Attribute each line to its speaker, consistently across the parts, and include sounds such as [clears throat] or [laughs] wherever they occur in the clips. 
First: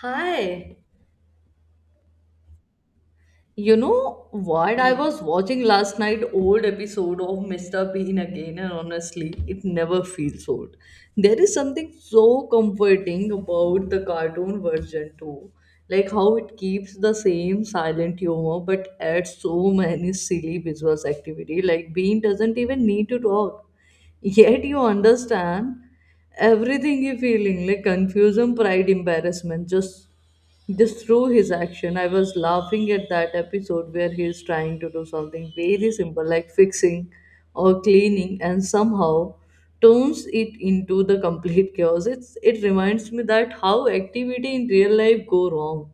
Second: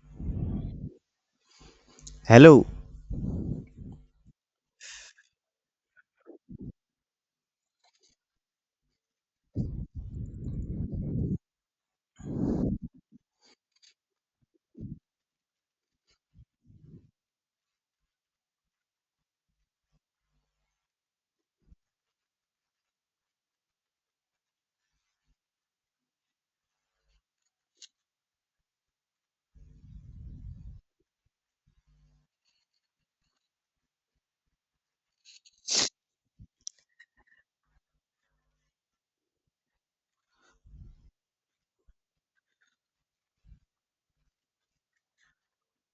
Speaker 1: Hi.
Speaker 2: Hello.
Speaker 1: You know what? I was watching last night old episode of Mr. Bean again, and honestly, it never feels old. There is something so comforting about the cartoon version too. Like how it keeps the same silent humor but adds so many silly visual activity. Like Bean doesn't even need to talk. Yet you understand everything you're feeling, like confusion, pride, embarrassment, just through his action. I was laughing at that episode where he is trying to do something very simple like fixing or cleaning and somehow turns it into the complete chaos. It reminds me that how activity in real life go wrong.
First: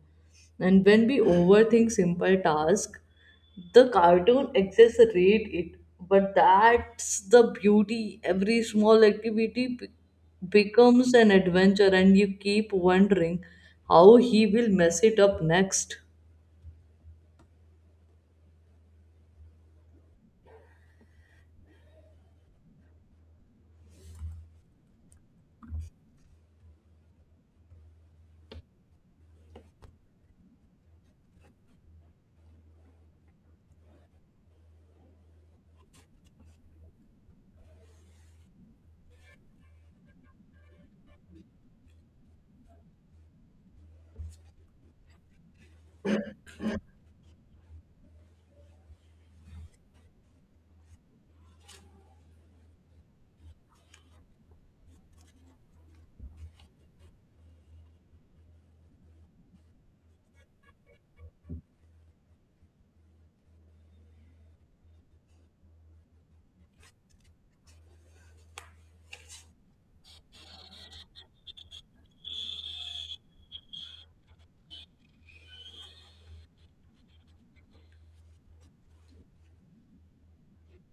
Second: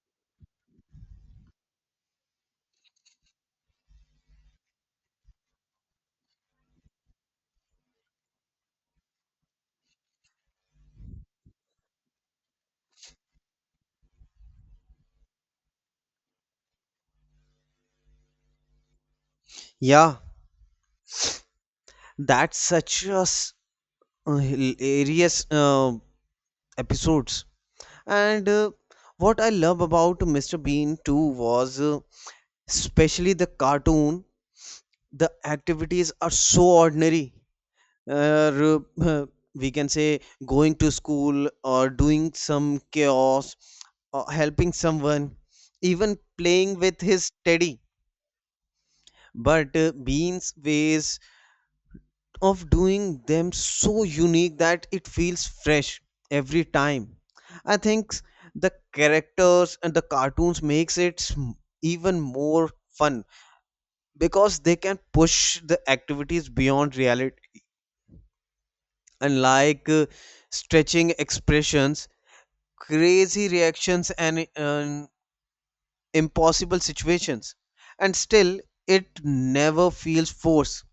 Speaker 1: And when we overthink simple tasks, the cartoon exaggerate it, but that's the beauty. Every small activity becomes an adventure and you keep wondering how he will mess it up next.
Speaker 2: Yeah, that's such a hilarious episodes. And What I love about Mr. Bean too was especially the cartoon. The activities are so ordinary. Uh, r- [laughs] we can say going to school or doing some chaos or helping someone, even playing with his teddy. But Bean's ways of doing them so unique that it feels fresh every time. I think the characters and the cartoons makes it even more fun because they can push the activities beyond reality and like stretching expressions, crazy reactions and impossible situations. And still it never feels forced.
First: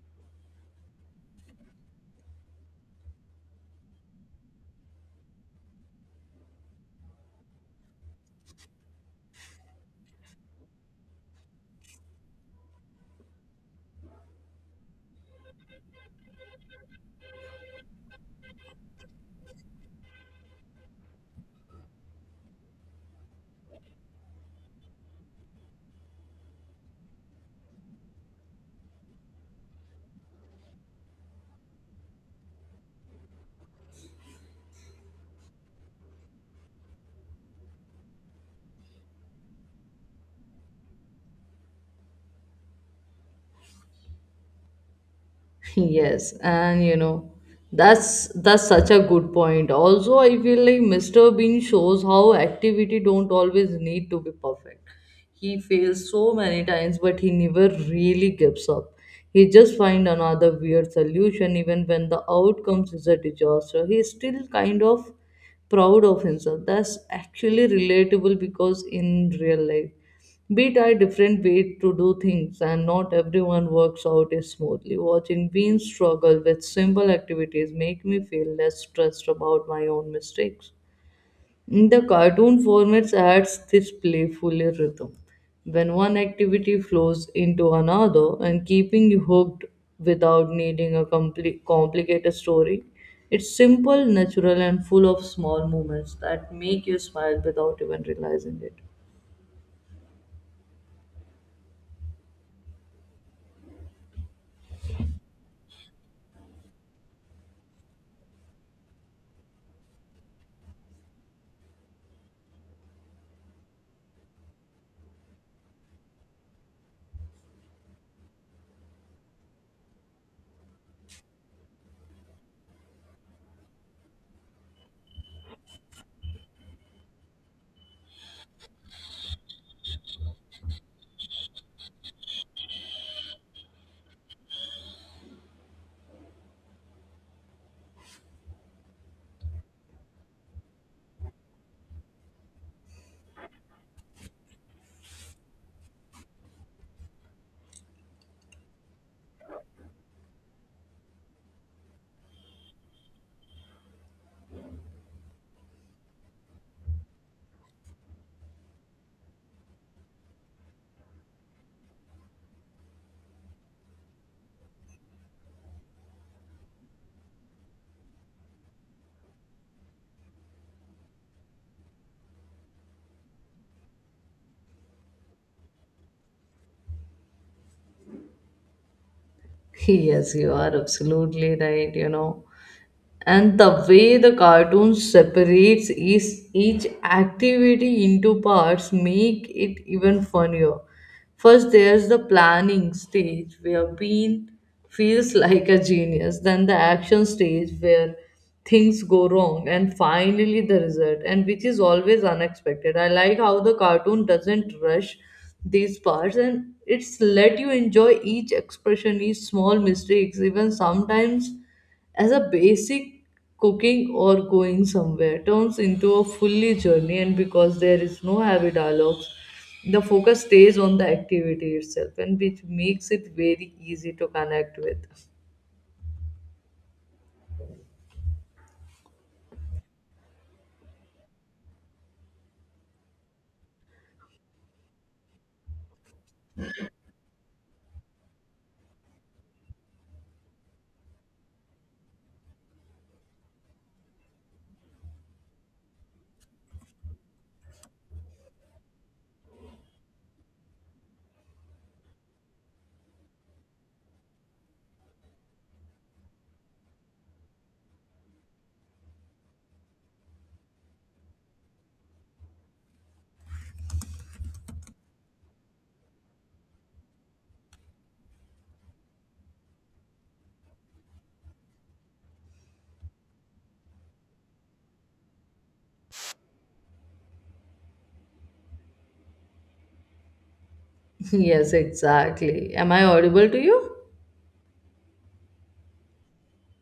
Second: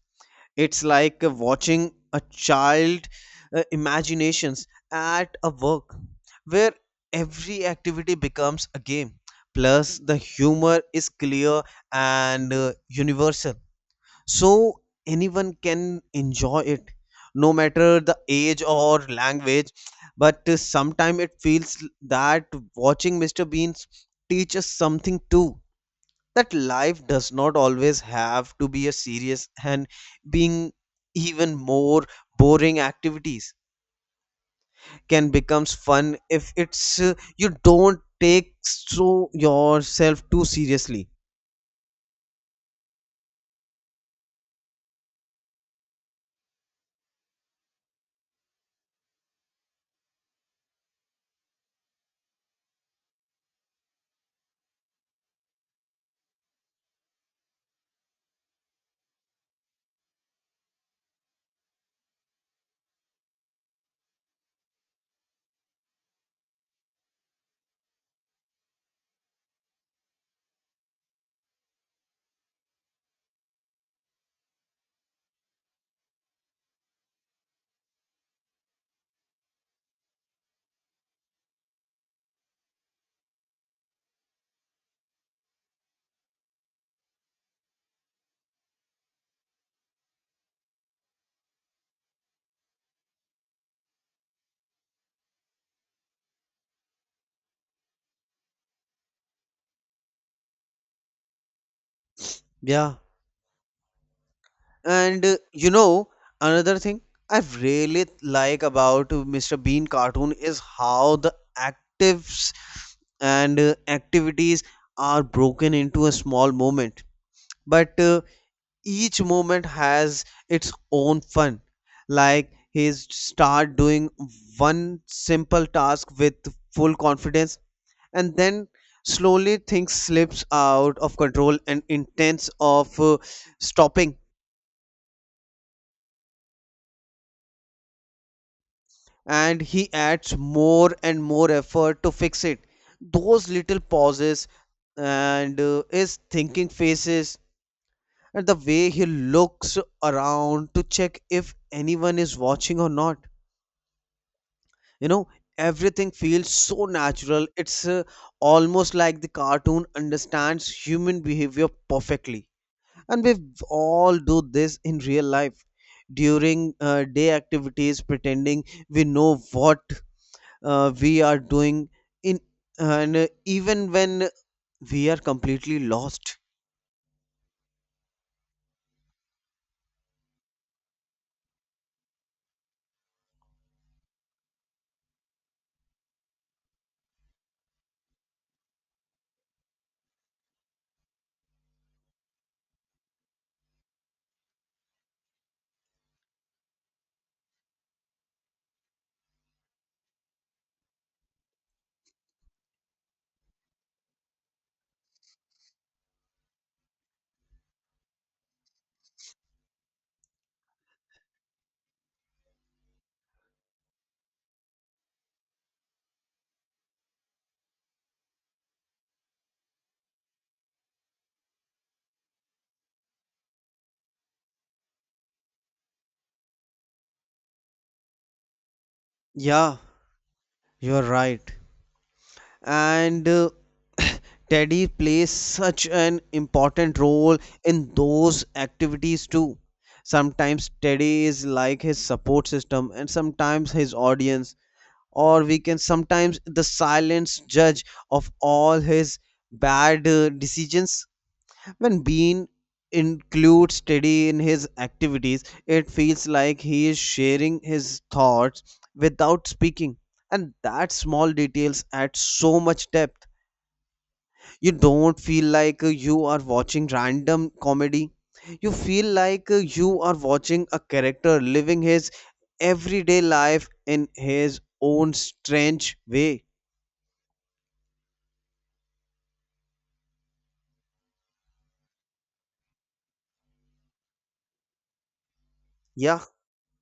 Speaker 2: It's like watching a child imaginations at a work where every activity becomes a game. Plus, the humor is clear and universal. So, anyone can enjoy it, no matter the age or language. But Sometimes it feels that watching Mr. Beans teaches something too, that life does not always have to be a serious and being even more boring activities can becomes fun if it's you don't take so yourself too seriously.
Speaker 1: [laughs] Yes, and you know, that's such a good point. Also, I feel like Mr. Bean shows how activity don't always need to be perfect. He fails so many times, but he never really gives up. He just find another weird solution. Even when the outcomes is a disaster, he still kind of proud of himself. That's actually relatable because in real life, we try different ways to do things, and not everyone works out as smoothly. Watching Bean struggle with simple activities make me feel less stressed about my own mistakes. The cartoon formats adds this playful rhythm when one activity flows into another and keeping you hooked without needing a complicated story. It's simple, natural, and full of small moments that make you smile without even realizing it.
Speaker 2: Yeah, and you know another thing I really like about Mr. Bean cartoon is how the actives and activities are broken into a small moment, but each moment has its own fun. Like he start doing one simple task with full confidence, and then slowly things slips out of control and intents of stopping, and he adds more and more effort to fix it. Those little pauses and his thinking faces and the way he looks around to check if anyone is watching or not, you know, everything feels so natural. It's almost like the cartoon understands human behavior perfectly, and we all do this in real life during day activities, pretending we know what we are doing in, and even when we are completely lost.
Speaker 1: [laughs] Yes, you are absolutely right, you know. And the way the cartoon separates each activity into parts make it even funnier. First there's the planning stage where Bean feels like a genius, then the action stage where things go wrong, and finally the result, and which is always unexpected. I like how the cartoon doesn't rush these parts and it's let you enjoy each expression, each small mistakes. Even sometimes as a basic cooking or going somewhere turns into a fully journey, and because there is no heavy dialogues, the focus stays on the activity itself, and which makes it very easy to connect with.
Speaker 2: Yeah, you're right. and [laughs] [clears throat] Teddy plays such an important role in those activities too. Sometimes Teddy is like his support system, and sometimes his audience, or we can sometimes the silent judge of all his bad decisions. When Bean includes Teddy in his activities, it feels like he is sharing his thoughts without speaking, and that small details add so much depth. You don't feel like you are watching random comedy, you feel like you are watching a character living his everyday life in his own strange way.
Speaker 1: [laughs] Yes, exactly. Am I audible to you?
Speaker 2: yeah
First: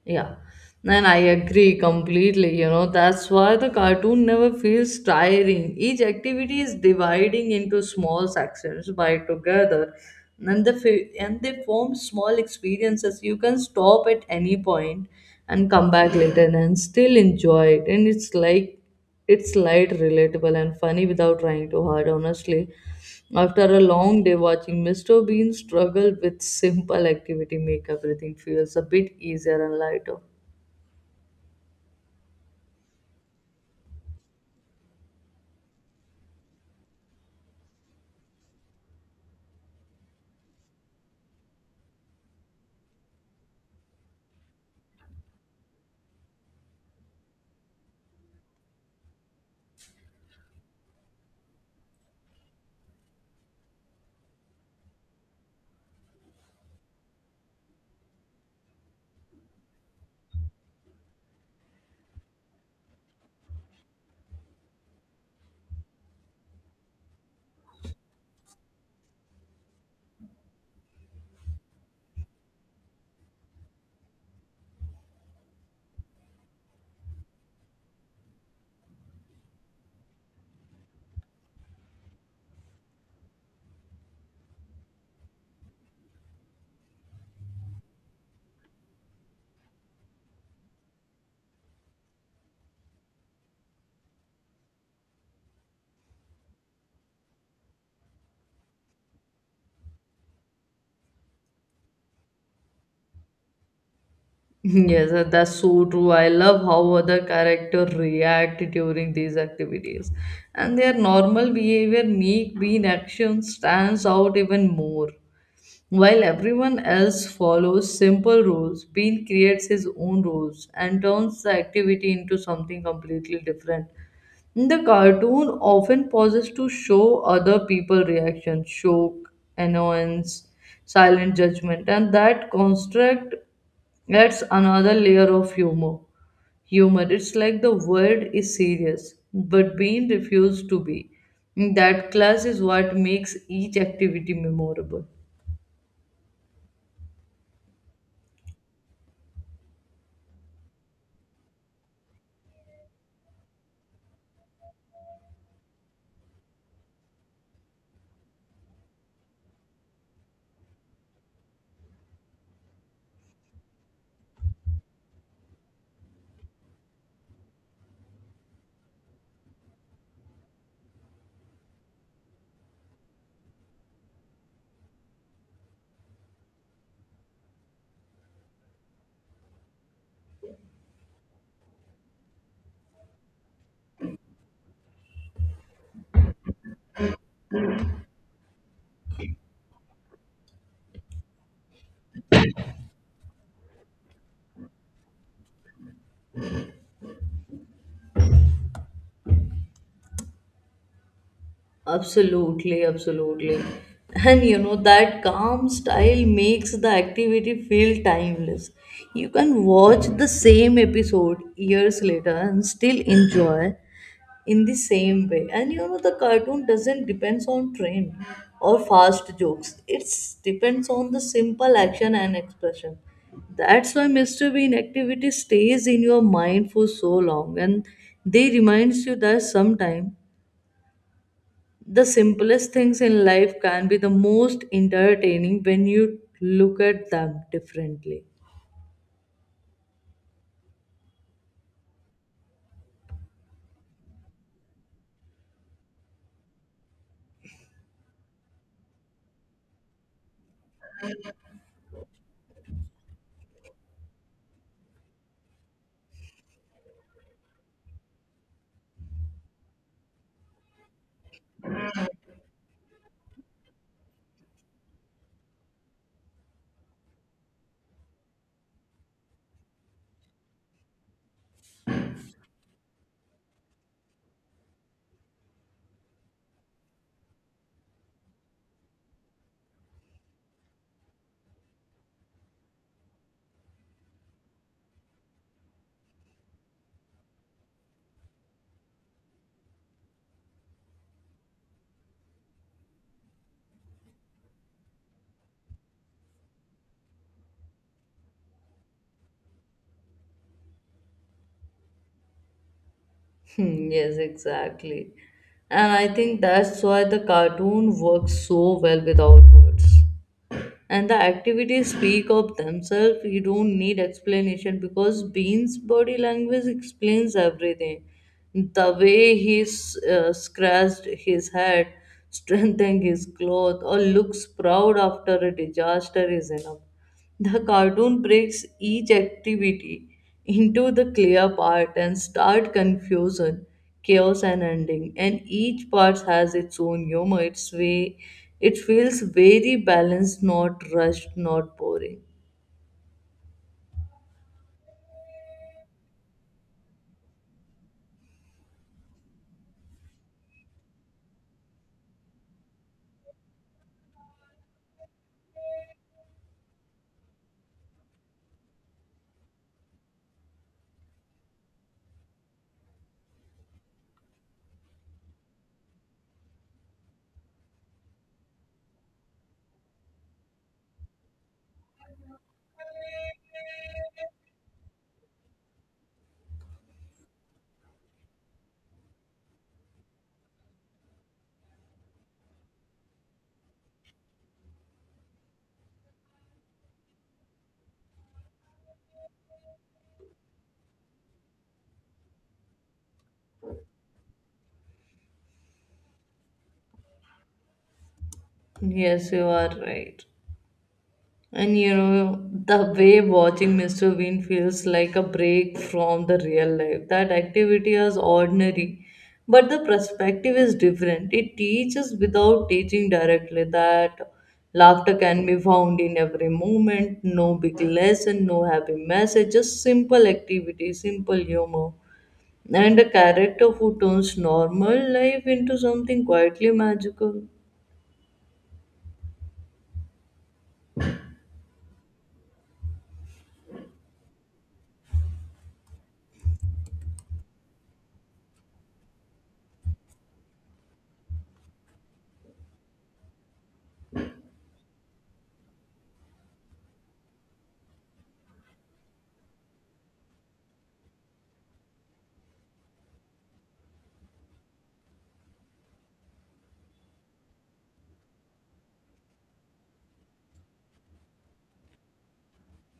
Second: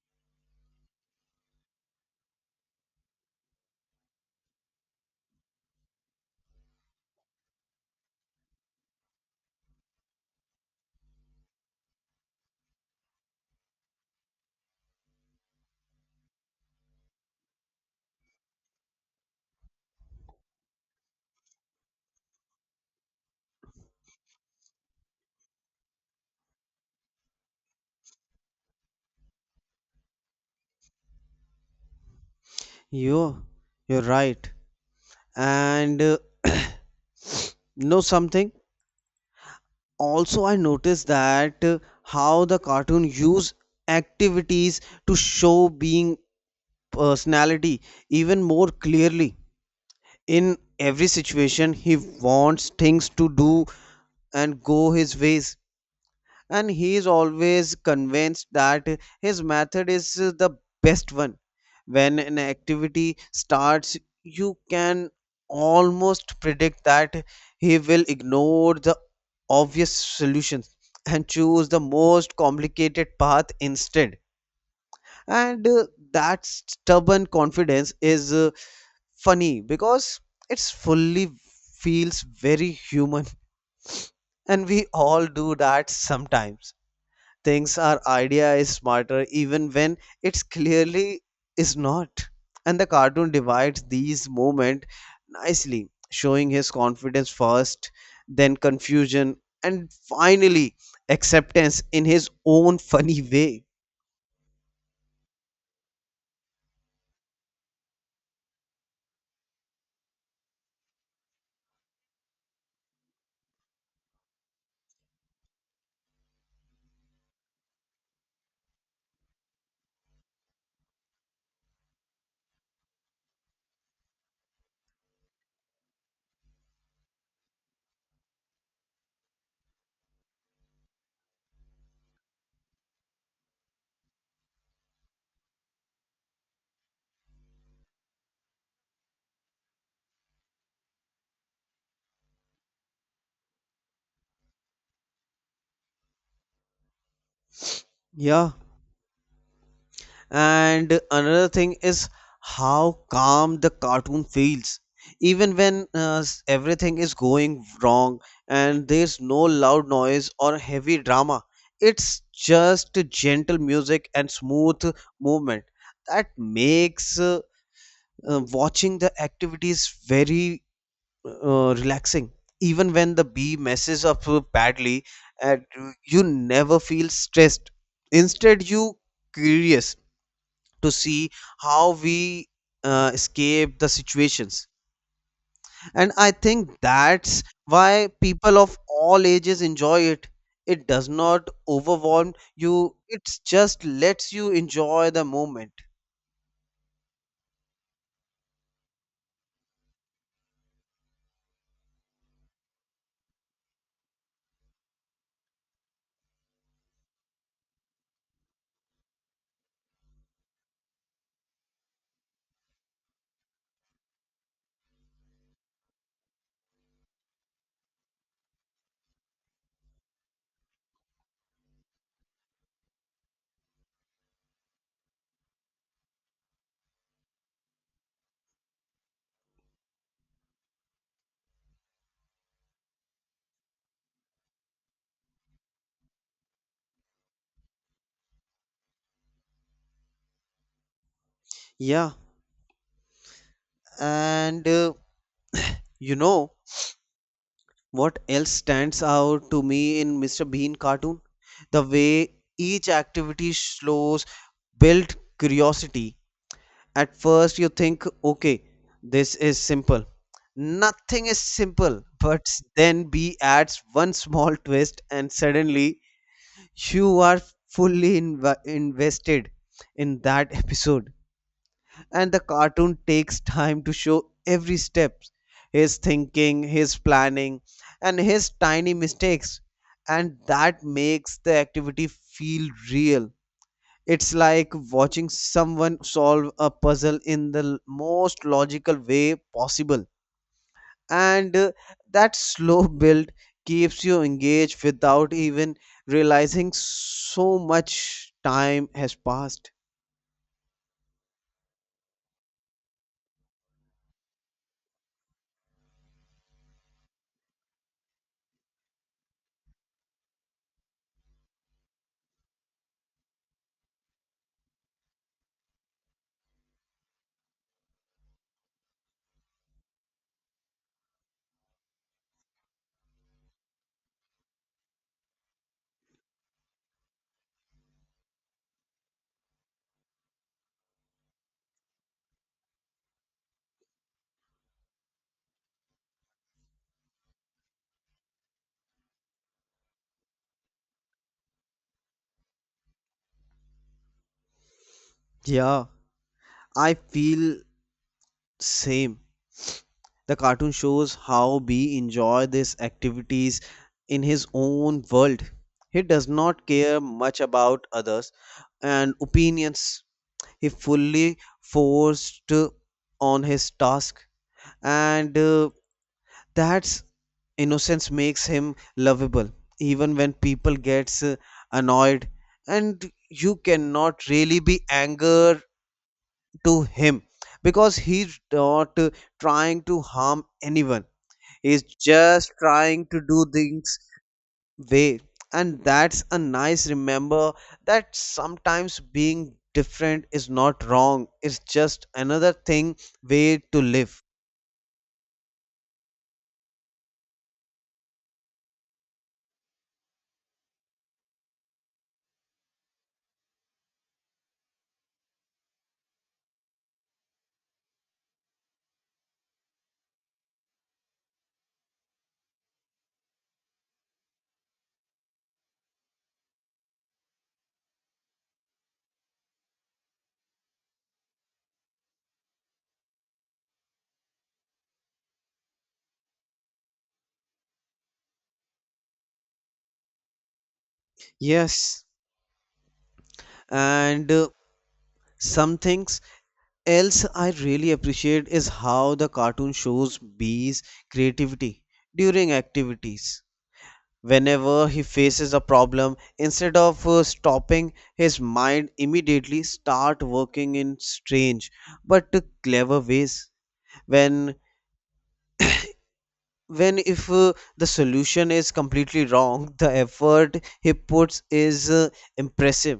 Speaker 1: Yeah, and I agree completely. You know, that's why the cartoon never feels tiring. Each activity is dividing into small sections by together, and they form small experiences. You can stop at any point and come back later and still enjoy it. And it's like it's light, relatable, and funny without trying too hard, honestly. After a long day, watching Mr. Bean struggle with simple activity make everything feels a bit easier and lighter.
Speaker 2: you you're right. and [clears throat] Know something, also I noticed that how the cartoon use activities to show being personality even more clearly. In every situation, he wants things to do and go his ways. And he is always convinced that his method is the best one. When an activity starts, you can almost predict that he will ignore the obvious solutions and choose the most complicated path instead. And That stubborn confidence is funny because it's fully feels very human, and we all do that sometimes, thinks our idea is smarter even when it's clearly is not. And the cartoon divides these moments nicely, showing his confidence first, then confusion, and finally acceptance in his own funny way.
Speaker 1: [laughs] Yes, that's so true. I love how other characters react during these activities. And their normal behavior make Bean action stands out even more. While everyone else follows simple rules, Bean creates his own rules and turns the activity into something completely different. The cartoon often pauses to show other people reactions, shock, annoyance, silent judgment, and that construct adds another layer of humor. Humor, it's like the world is serious, but Bean refused to be. That class is what makes each activity memorable.
Speaker 2: Yeah. And another thing is how calm the cartoon feels, even when everything is going wrong and there's no loud noise or heavy drama. It's just gentle music and smooth movement that makes watching the activities very relaxing. Even when the bee messes up badly, and you never feel stressed. Instead, you curious to see how we escape the situations. And I think that's why people of all ages enjoy it. It does not overwhelm you, it just lets you enjoy the moment.
Speaker 1: Absolutely, absolutely. And you know, that calm style makes the activity feel timeless. You can watch the same episode years later and still enjoy in the same way. And you know, the cartoon doesn't depends on trend or fast jokes. It depends on the simple action and expression. That's why Mr. Bean activity stays in your mind for so long, and they reminds you that sometime the simplest things in life can be the most entertaining when you look at them differently.
Speaker 2: Yeah, and you know what else stands out to me in Mr. Bean cartoon? The way each activity shows built curiosity. At first, you think, okay, this is simple. Nothing is simple, but then B adds one small twist, and suddenly you are fully invested in that [laughs] episode. And the cartoon takes time to show every step, his thinking, his planning, and his tiny mistakes. And that makes the activity feel real. It's like watching someone solve a puzzle in the most logical way possible. And that slow [laughs] build keeps you engaged without even realizing so much time has passed.
Speaker 1: Yes, exactly. And I think that's why the cartoon works so well without words. And the activities speak of themselves. You don't need explanation because Bean's body language explains everything. The way he scratched his head, [laughs] strengthened his cloth, or looks proud after a disaster is enough. The cartoon breaks each activity into the clear part and start confusion, chaos and ending. And each part has its own humor, its way. It feels very balanced, not rushed, not boring.
Speaker 2: Yeah, I feel same. The cartoon shows how B enjoy these activities in his own world. He does not care much about others and opinions. He fully forced on his task, and that's innocence makes him lovable even when people gets annoyed, and you cannot really be anger to him because he's not trying to harm anyone. He's just trying to do things way, and that's a nice remember that sometimes being different is not wrong, it's just another thing way to live.
Speaker 1: Yes, you are right. And you know, the way watching Mr. Bean feels like a break from the real life. That activity is ordinary, but the perspective is different. It teaches without teaching directly that laughter can be found in every moment, no big lesson, no happy message, just simple activity, simple humor. And a character who turns normal life into something quietly magical.
Speaker 2: Yes, and some things else I really appreciate is how the cartoon shows bees creativity during activities. Whenever he faces a problem, instead of stopping, his mind immediately start working in strange but clever ways. When when if the solution is completely wrong, [laughs] the effort he puts is impressive.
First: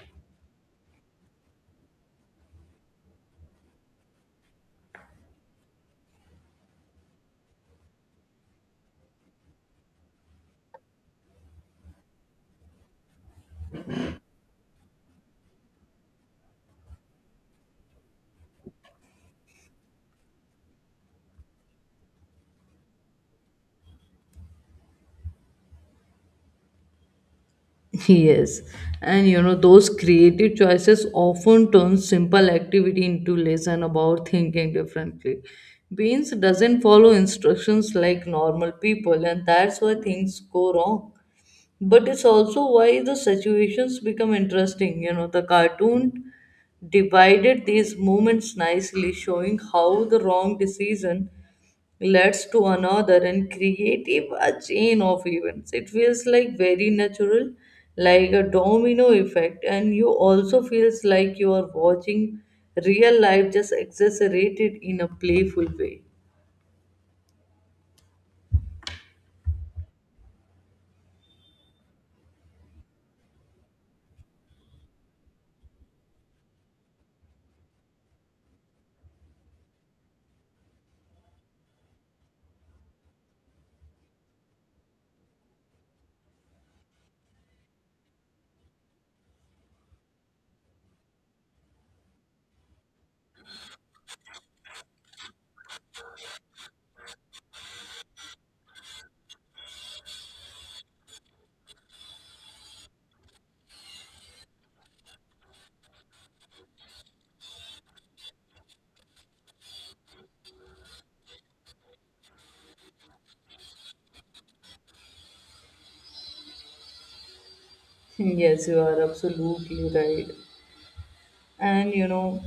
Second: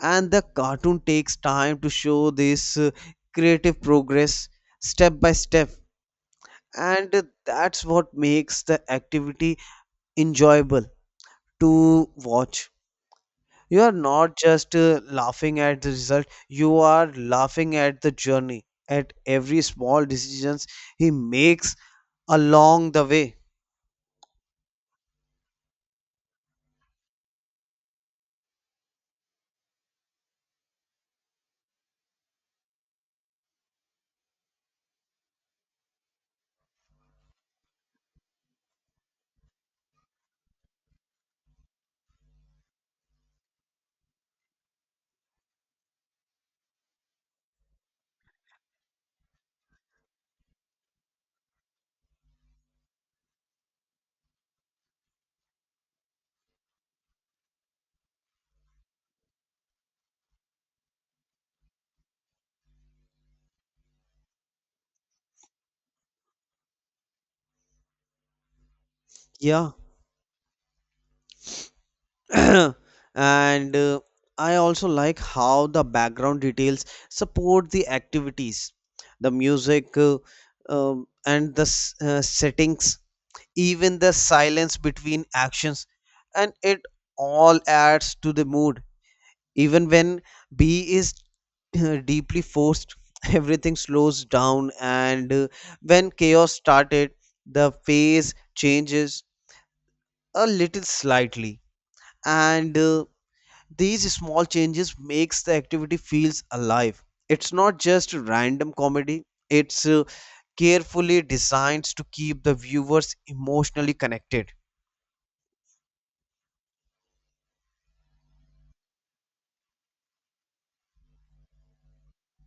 Speaker 2: And the cartoon takes time to show this creative progress step by step, and that's what makes the activity enjoyable to watch. You are not just laughing at the result, you are laughing at the journey, at every small decisions he makes along the way.
Speaker 1: Yes, and you know, those creative choices often turn simple activity into lesson about thinking differently. Beans doesn't follow instructions like normal people, and that's why things go wrong. But it's also why the situations become interesting. You know, the cartoon divided these moments nicely, showing how the wrong decision leads to another and creative a chain of events. It feels like very natural, like a domino effect, and you also feels like you are watching real life just exaggerated in a playful way.
Speaker 2: Yeah. [clears throat] And I also like how the background details support the activities, the music, and the settings, even the silence between actions, and it all adds to the mood. Even when B is deeply forced, [laughs] everything slows down, and when chaos started, the phase changes a little slightly, and these small changes makes the activity feels alive. It's not just random comedy, it's carefully designed to keep the viewers emotionally connected.
Speaker 1: Yes, you are absolutely right. And you know,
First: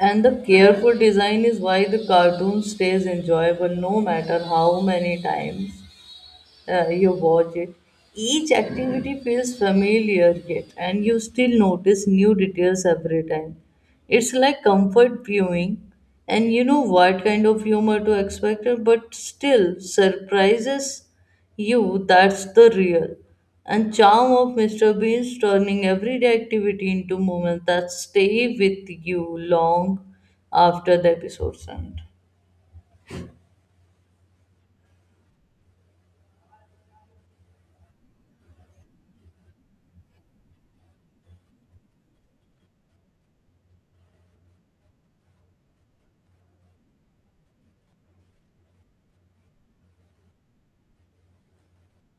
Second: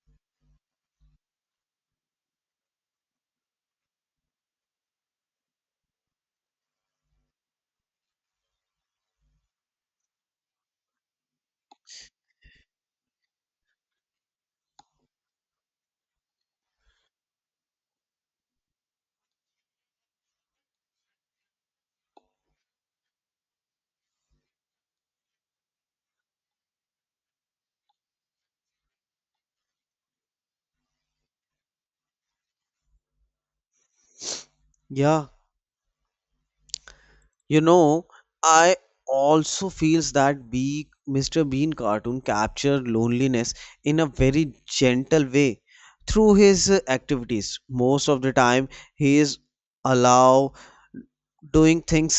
Speaker 1: and the careful design is why the cartoon stays enjoyable no matter how many times you watch it. Each activity feels familiar yet, and you still notice new details every time. It's like comfort viewing, and you know what kind of humor to expect, but still surprises you. That's the real and charm of Mr. Bean's turning everyday activity into moments that stay with you long after the episode's end.
Speaker 2: Yeah, you know, I also feels that be Mr. Bean cartoon captured loneliness in a very gentle way through his activities. Most of the time, he is alone doing things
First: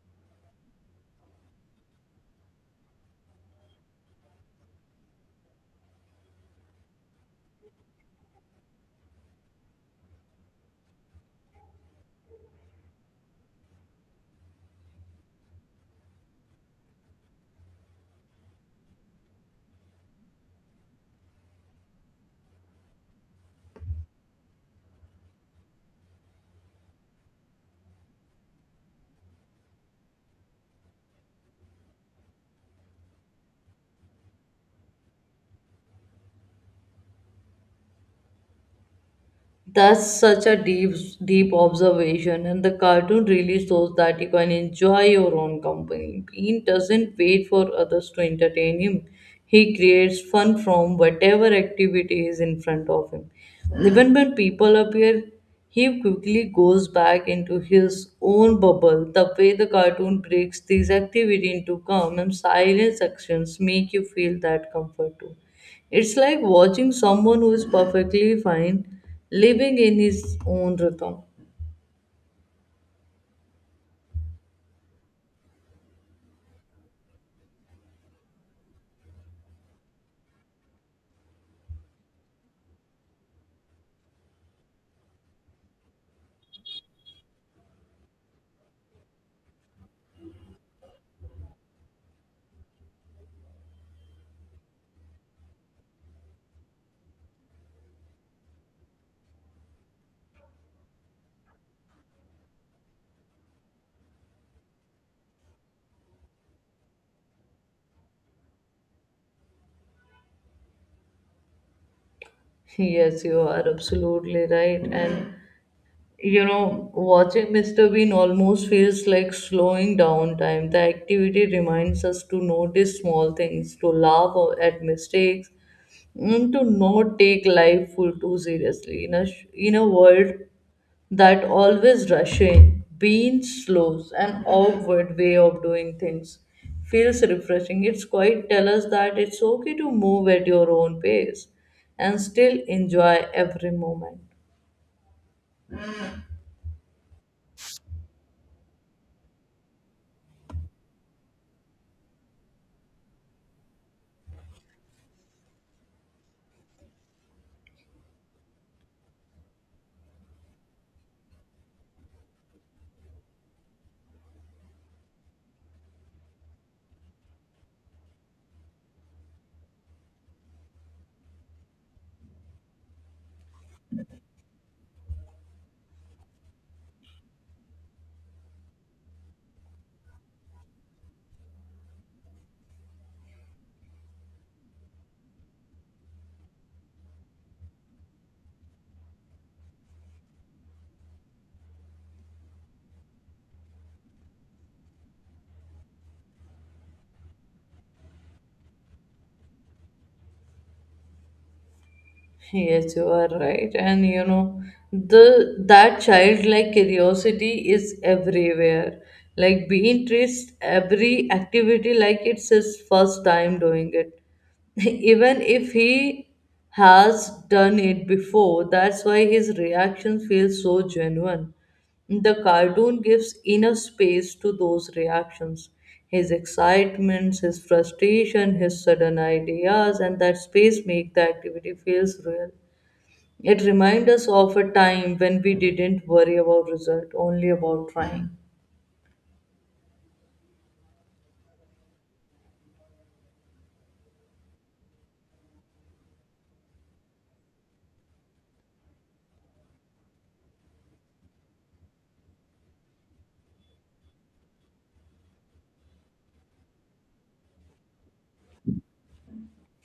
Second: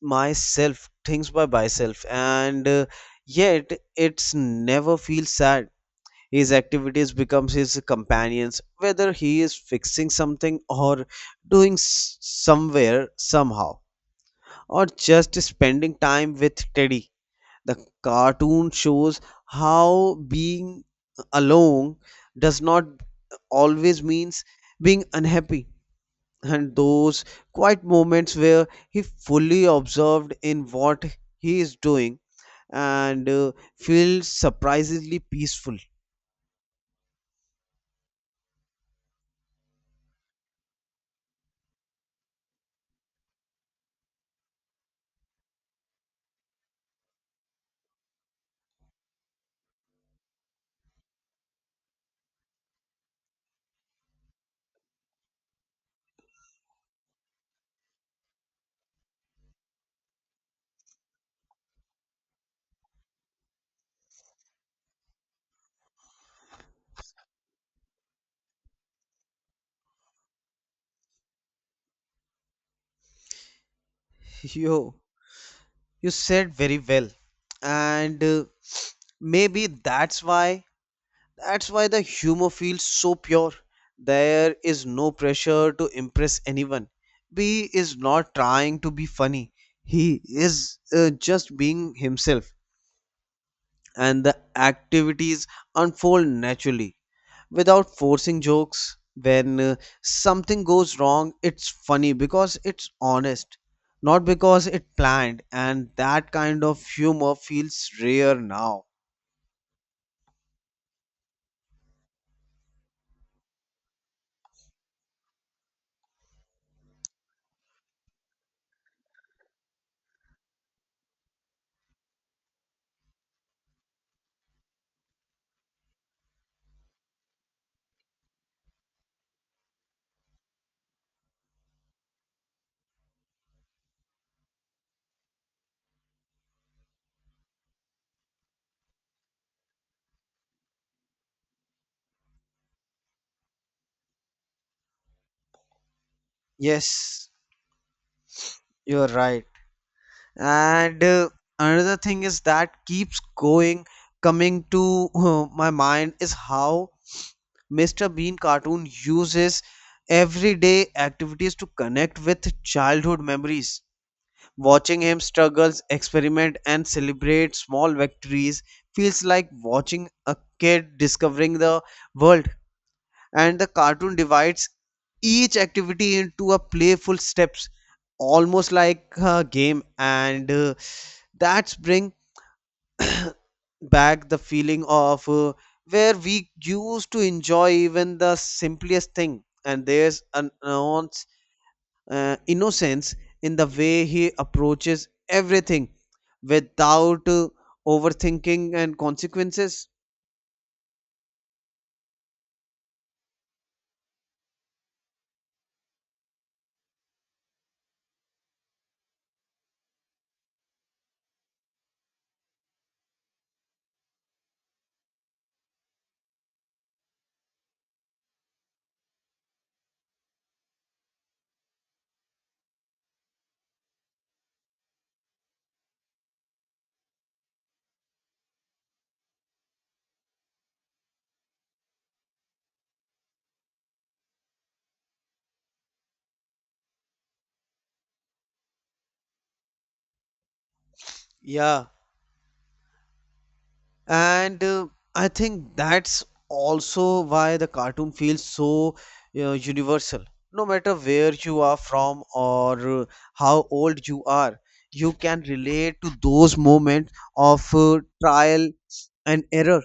Speaker 2: myself, things by myself, and yet it's never feels sad. His activities becomes his companions, whether he is fixing something or doing somewhere somehow, or just spending time with teddy. The cartoon shows how being alone does not always means being unhappy, and those quiet moments where he fully observed in what he is doing, and feels surprisingly peaceful.
Speaker 1: That's such a deep observation, and the cartoon really shows that you can enjoy your own company. Bean doesn't wait for others to entertain him. He creates fun from whatever activity is in front of him. Even when people appear, he quickly goes back into his own bubble. The way the cartoon breaks this activity into calm and silent sections make you feel that comfort too. It's like watching someone who is perfectly fine living in his own rhythm.
Speaker 2: [laughs] you you said very well, and maybe that's why the humor feels so pure. There is no pressure to impress anyone. B is not trying to be funny, he is just being himself, and the activities unfold naturally without forcing jokes. When something goes wrong, it's funny because it's honest, not because it planned, and that kind of humor feels rare now.
Speaker 1: Yes, you are absolutely right. And you know, watching Mr. Bean almost feels like slowing down time. The activity reminds us to notice small things, to laugh at mistakes, and to not take life full too seriously. In a world that always rushing, being slow, an awkward way of doing things feels refreshing. It's quite tell us that it's okay to move at your own pace and still enjoy every moment.
Speaker 2: Yes, you're right. And another thing is that keeps going, coming to my mind is how Mr. Bean cartoon uses everyday activities to connect with childhood memories. Watching him struggles, experiment, and celebrate small victories feels like watching a kid discovering the world. And the cartoon divides each activity into a playful steps, almost like a game, and that's bring back the feeling of where we used to enjoy even the simplest thing, and there's an ounce, innocence in the way he approaches everything without overthinking and consequences.
Speaker 1: Yes, you are right. And you know, the that childlike curiosity is everywhere. Like being treats every activity like it's his first time doing it. [laughs] Even if he has done it before, that's why his reaction feels so genuine. The cartoon gives inner space to those reactions. His excitements, his frustration, his sudden ideas, and that space makes the activity feels real. It reminds us of a time when we didn't worry about result, only about trying.
Speaker 2: Yeah, and I think that's also why the cartoon feels so universal. No matter where you are from or how old you are, you can relate to those moments of trial and error.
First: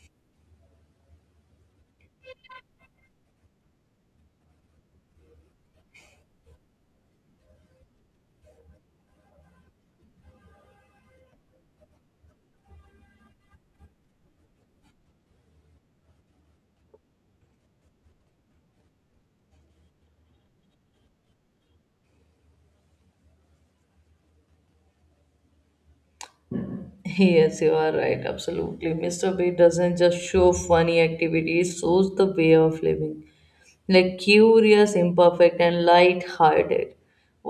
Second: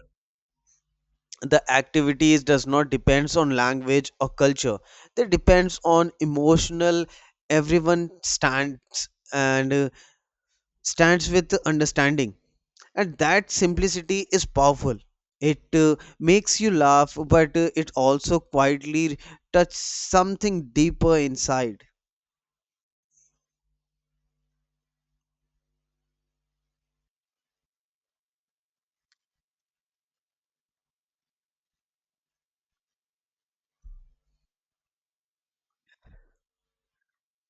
Speaker 2: The activities does not depends on language or culture, they depends on emotional everyone stands, and stands with understanding, and that simplicity is powerful. It makes you laugh, but it also quietly touches something deeper inside.
Speaker 1: Yes, you are right, absolutely. Mr. B doesn't just show funny activities, shows the way of living. Like curious, imperfect, and light-hearted.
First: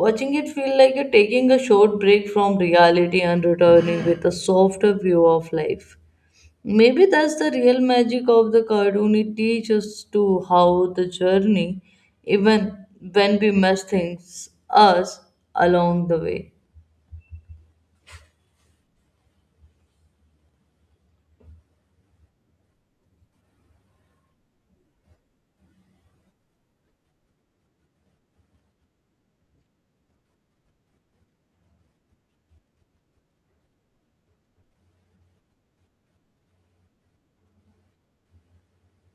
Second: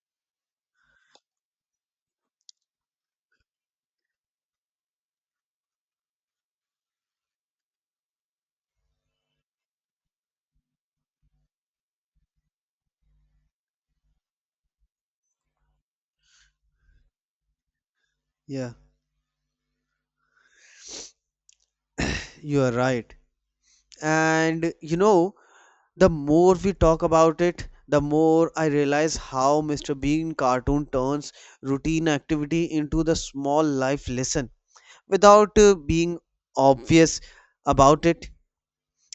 Speaker 1: Watching it feel like you're taking a short break from reality and returning with a softer view of life. Maybe that's the real magic of the cartoon. It teaches to how the journey, even when we mess things us along the way.
Speaker 2: Yeah, you are right. And you know, the more we talk about it, the more I realize how Mr. Bean cartoon turns routine activity into the small life lesson without being obvious about it.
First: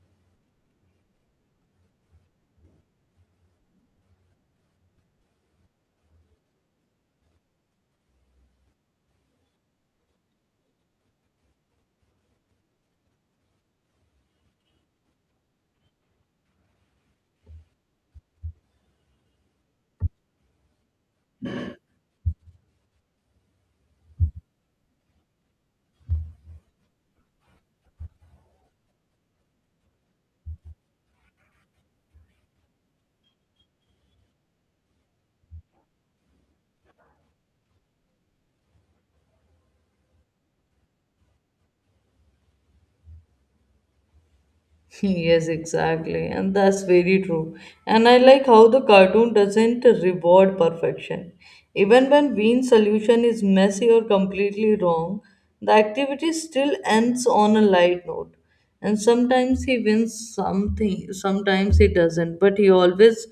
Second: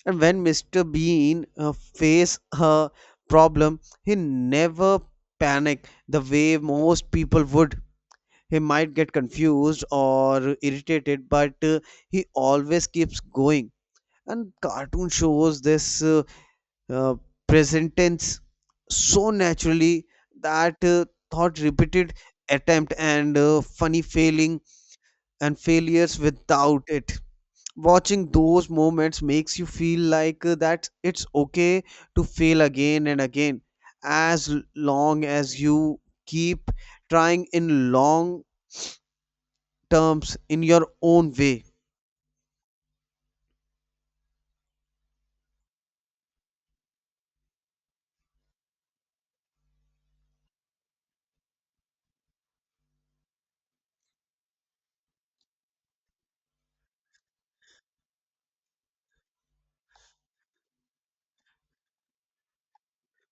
Speaker 2: And when Mr. Bean faced her problem, he never panicked the way most people would. He might get confused or irritated, but he always keeps going. And cartoon shows this uh, present tense so naturally that thought repeated attempt and funny failing and failures without it watching those moments makes you feel that it's okay to fail again and again as long as you keep trying in long terms in your own way.
Speaker 1: [laughs] Yes, exactly. And that's very true. And I like how the cartoon doesn't reward perfection. Even when Bean's solution is messy or completely wrong, the activity still ends on a light note. And sometimes he wins something, sometimes he doesn't, but he always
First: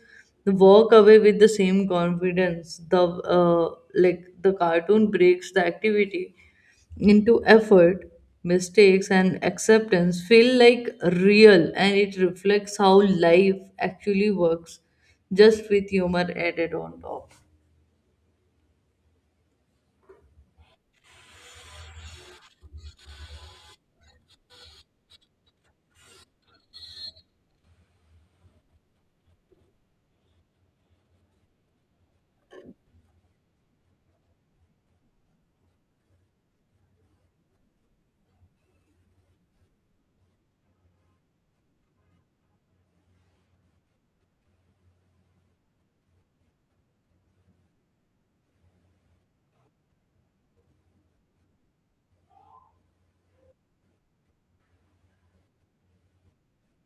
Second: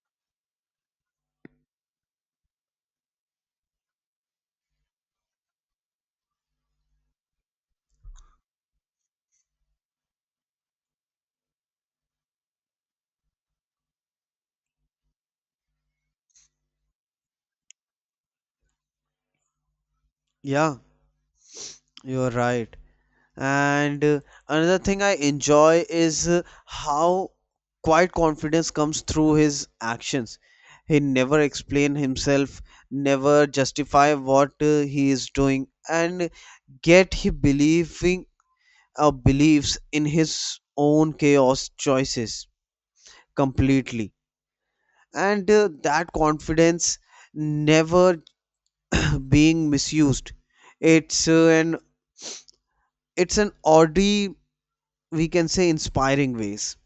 Speaker 1: walk away with the same confidence. The like the cartoon breaks the activity into effort, mistakes, and acceptance feel like real, and it reflects how life actually works, just with humor added on top.
Speaker 2: Yeah, you're right. And another thing I enjoy is how quiet confidence comes through his actions. He never explain himself, never justify what he is doing and get he believing believes in his own chaos choices completely. And that confidence never [clears throat] being misused. It's uh, an it's an oddly, we can say, inspiring ways.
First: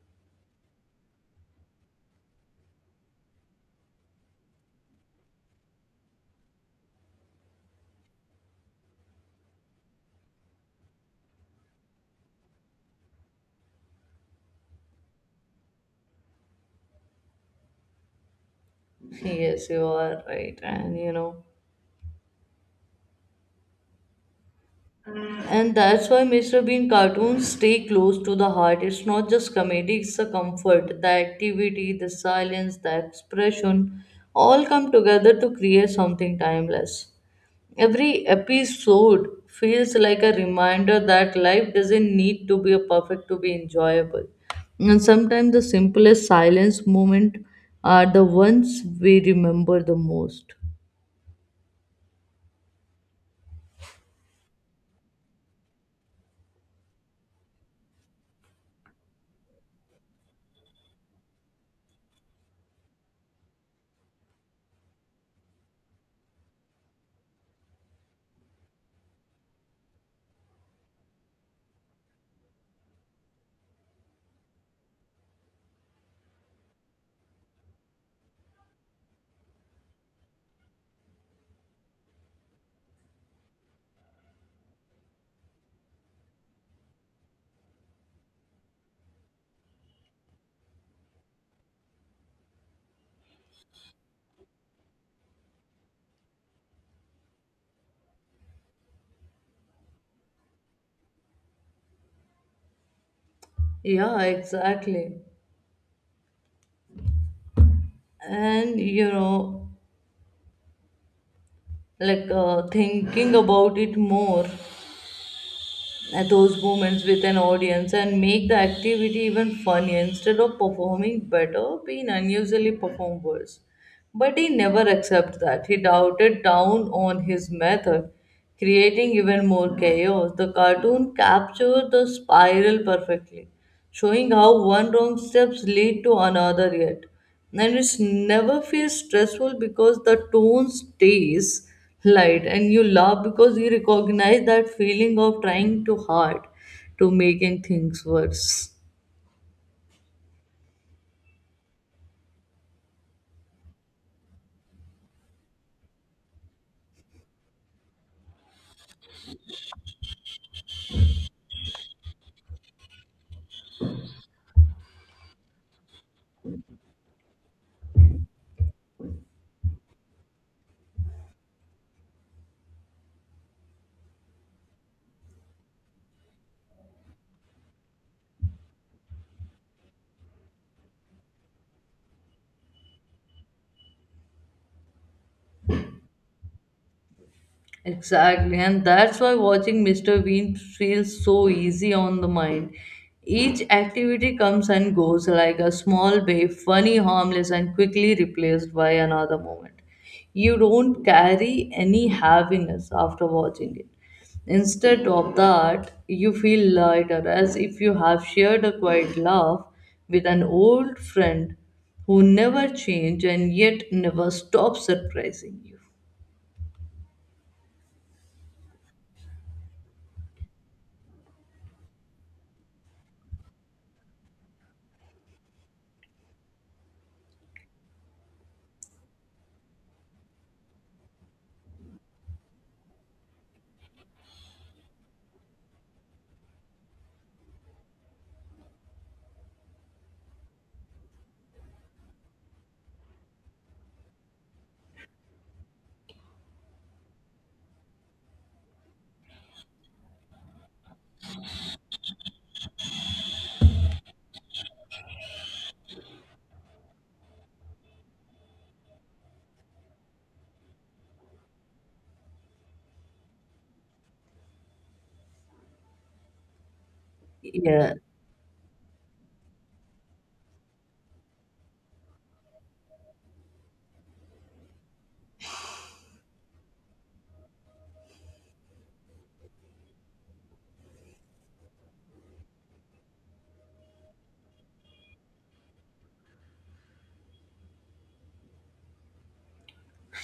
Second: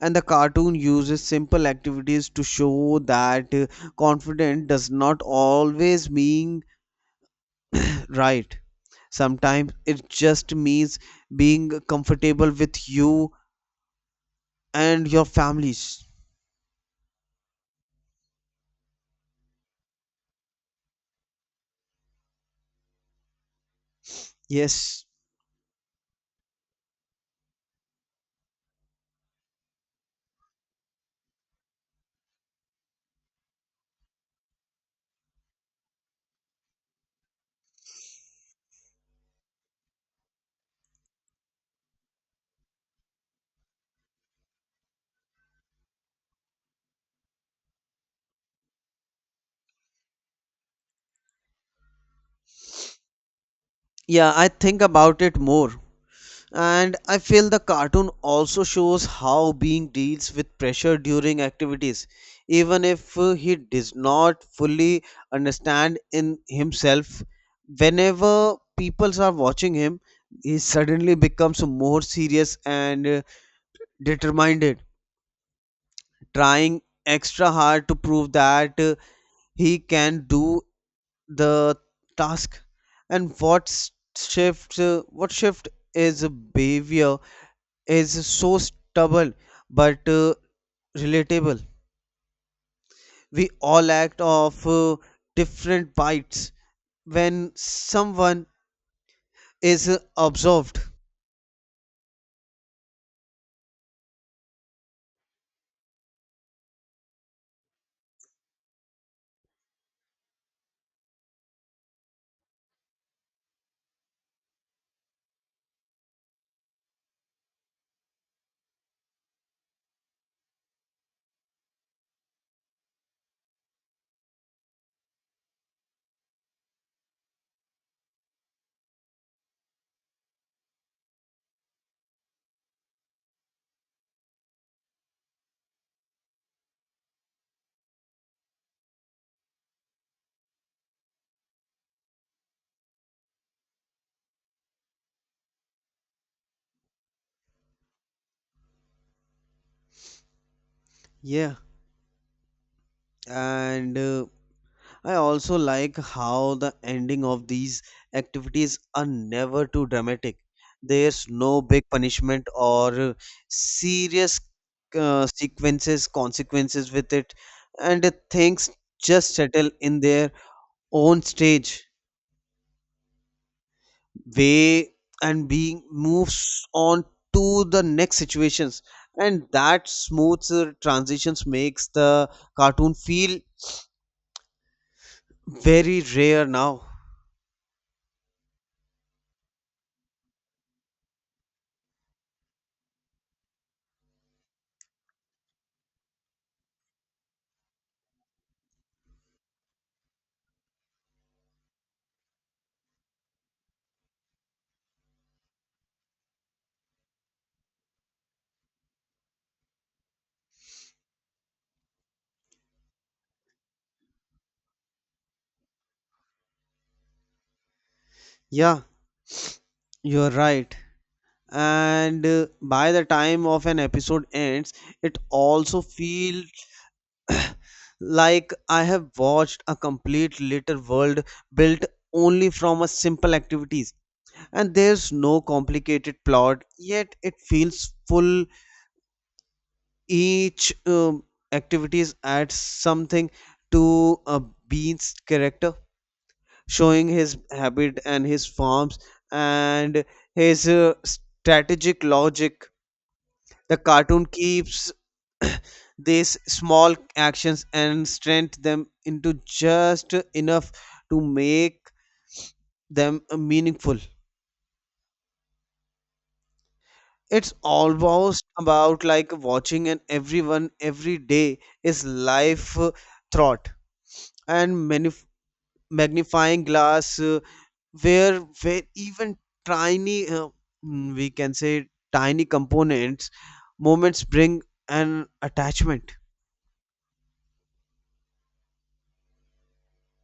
Speaker 2: And the cartoon uses simple activities to show that confident does not always mean right. Sometimes it just means being comfortable with you and your families.
Speaker 1: Yes, you are right. And you know,
Speaker 2: Yes.
Speaker 1: And that's why Mr. Bean cartoons stay close to the heart. It's not just comedy, it's the comfort, the activity, the silence, the expression all come together to create something timeless. Every episode feels like a reminder that life doesn't need to be perfect to be enjoyable. And sometimes the simplest silence moment are the ones we remember the most.
Speaker 2: Yeah, I think about it more. And I feel the cartoon also shows how Being deals with pressure during activities, even if he does not fully understand in himself. Whenever people are watching him, he suddenly becomes more serious and determined, trying extra hard to prove that he can do the task. And what shift is a behavior is so stubborn but relatable. We all act of different bites when someone is observed.
Speaker 1: Yeah, exactly. And you know, thinking about it more, at those moments with an audience and make the activity even funnier. Instead of performing better, being unusually perform worse, but he never accepted that. He doubted down on his method, creating even more chaos. The cartoon captured the spiral perfectly, showing how one wrong steps lead to another yet. And it never feels stressful because the tone stays light, and you laugh because you recognize that feeling of trying too hard to making things worse.
Speaker 2: Yeah, and I also like how the ending of these activities are never too dramatic. There's no big punishment or serious consequences with it, and things just settle in their own stage way, and being moves on to the next situations. And that smooth transitions makes the cartoon feel very rare now.
Speaker 1: Exactly, and that's why watching Mr. Bean feels so easy on the mind. Each activity comes and goes like a small wave, funny, harmless, and quickly replaced by another moment. You don't carry any heaviness after watching it. Instead of that, you feel lighter, as if you have shared a quiet laugh with an old friend who never changed and yet never stops surprising you.
Speaker 2: Yeah, you're right. And by the time of an episode ends, it also feels [clears throat] like I have watched a complete little world built only from a simple activities, and there's no complicated plot yet it feels full. Each activities adds something to a bean's character, showing his habit and his farms and his strategic logic. The cartoon keeps [clears throat] these small actions and strengthen them into just enough to make them meaningful. It's
Speaker 1: Yeah,
Speaker 2: almost about like watching and everyone every day is life thought and magnifying glass where where even tiny we can say tiny components moments bring an attachment.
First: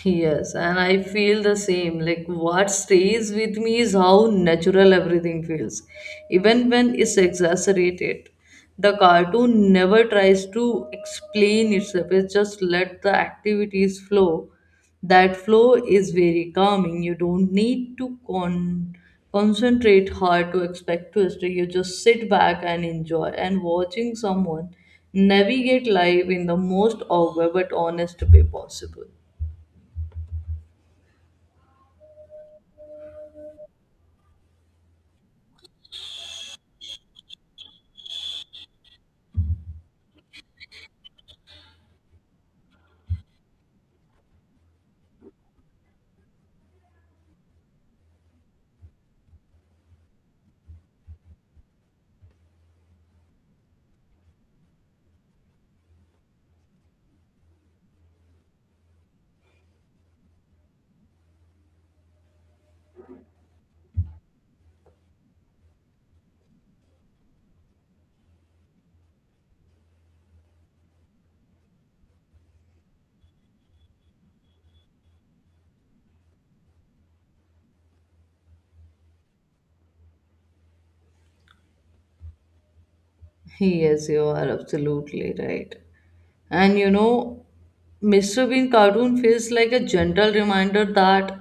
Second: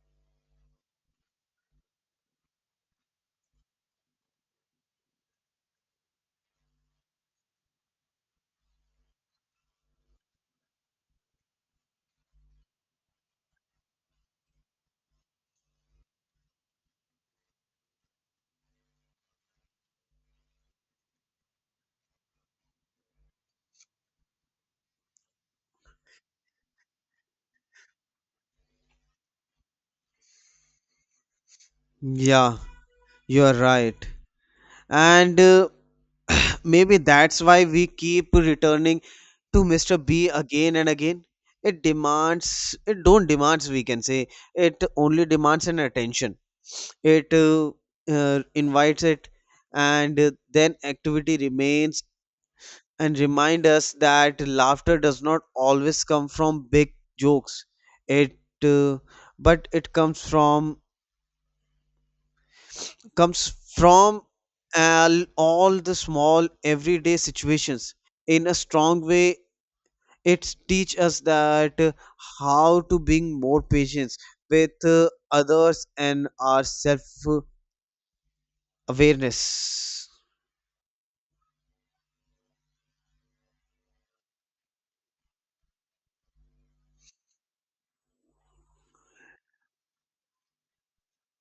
Speaker 1: yes, and I feel the same. Like, what stays with me is how natural everything feels, even when it's exaggerated. The cartoon never tries to explain itself, it just let the activities flow. That flow is very calming. You don't need to concentrate hard to expect twist. You just sit back and enjoy. And watching someone navigate life in the most awkward but honest way possible.
Speaker 2: Yeah, you are right. And [sighs] maybe that's why we keep returning to Mr. B again and again. It demands, it don't demands, we can say. It only demands an attention. It invites it, and then activity remains and remind us that laughter does not always come from big jokes. It, uh, but it comes from all the small everyday situations in a strong way. It teach us that how to bring more patience with others and our self awareness.
Speaker 1: Yes, you are absolutely right. And you know, Mr. Bean cartoon feels like a gentle reminder that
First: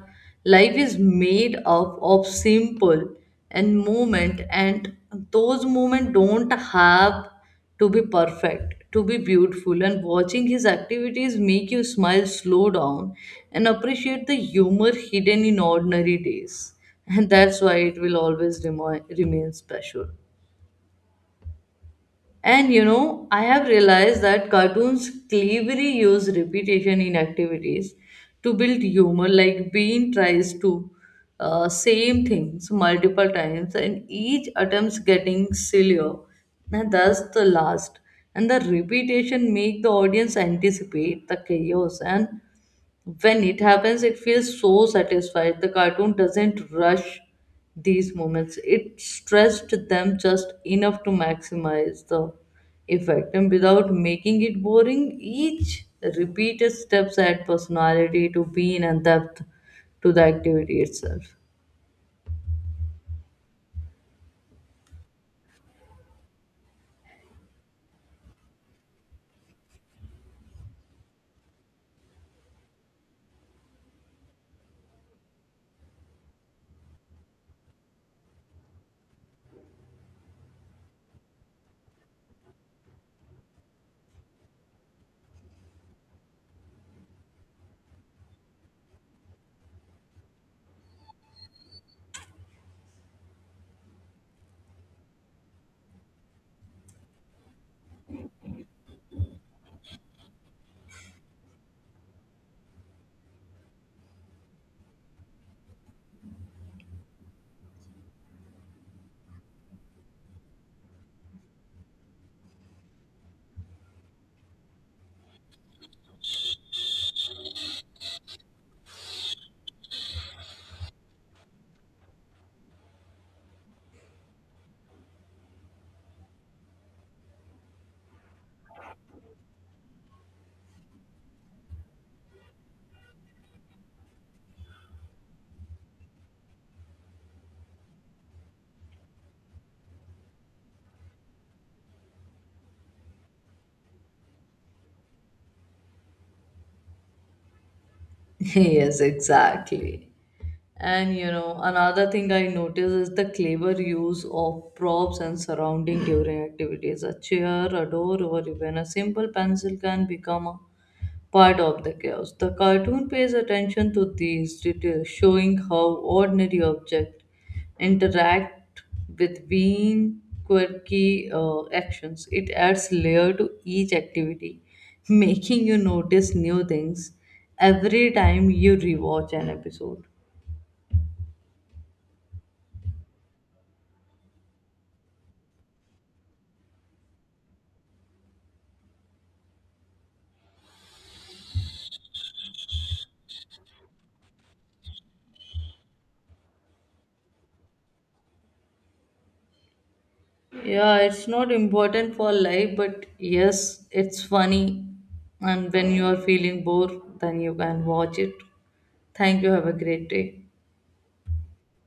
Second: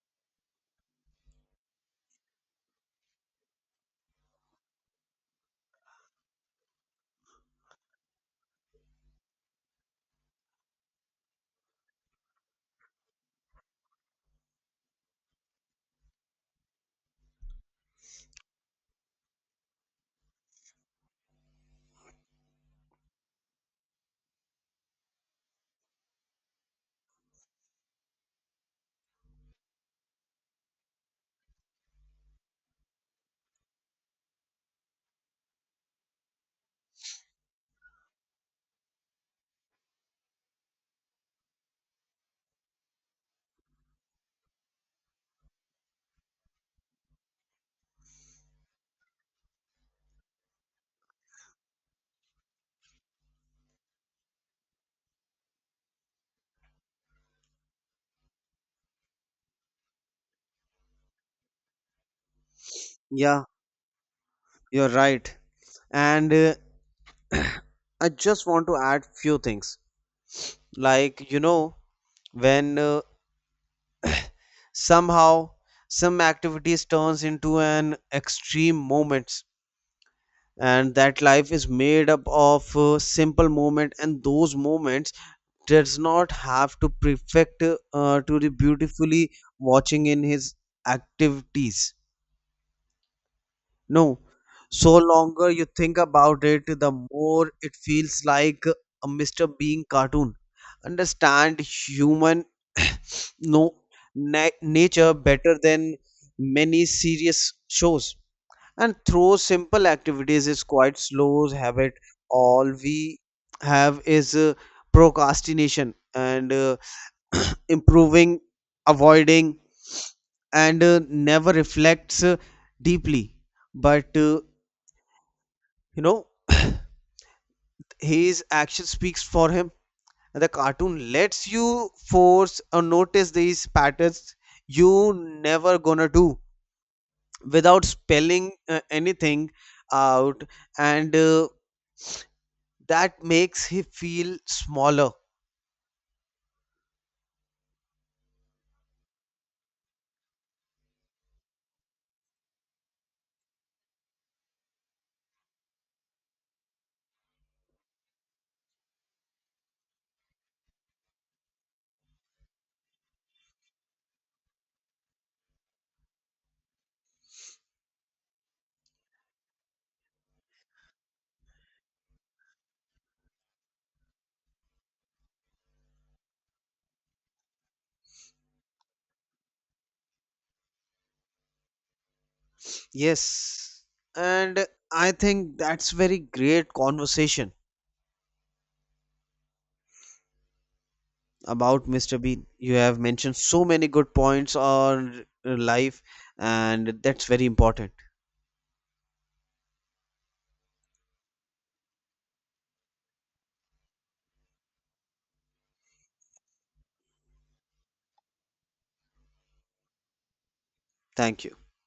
Speaker 1: life is made up of simple and moment, and those moments don't have to be perfect to be beautiful. And watching his activities make you smile, slow down, and appreciate the humor hidden in ordinary days. And that's why it will always remain special. And you know, I have realized that cartoons cleverly use repetition in activities to build humor. Like Bean tries to same things multiple times, and each attempt's getting sillier, and that's the last. And the repetition make the audience anticipate the chaos, and when it happens, it feels so satisfied. The cartoon doesn't rush these moments, it stressed them just enough to maximize the effect and without making it boring. Each repeated steps add personality to being and depth to the activity itself.
Speaker 2: Yeah, you're right. And I just want to add few things, like you know, when somehow some activities turns into an extreme moments, and that life is made up of simple moment and those moments does not have to perfect to the beautifully watching in his activities. No, so longer you think about it, the more it feels like a mr bean cartoon understand human. No, nature better than many serious shows. And through simple activities is quite slow habit, all we have is procrastination and [clears throat] improving, avoiding, and never reflects deeply. But you know, [coughs] [clears throat] his action speaks for him. The cartoon lets you force or notice these patterns you never gonna do without spelling anything out, and that makes him feel smaller.
Speaker 1: [laughs] Yes, exactly. And you know, another thing I notice is the clever use of props and surrounding during activities. A chair, a door, or even a simple pencil can become a part of the chaos. The cartoon pays attention to these details, showing how ordinary objects interact with being quirky actions. It adds layer to each activity, [laughs] making you notice new things every time you rewatch an episode.
Speaker 2: Yes, and I think that's very great conversation about Mr. Bean. You have mentioned so many good points on life, and that's very important.
Speaker 1: Yeah, it's not important for life, but yes, it's funny. And when you are feeling bored, then you can watch it. Thank you. Have a great day.
Speaker 2: Thank you.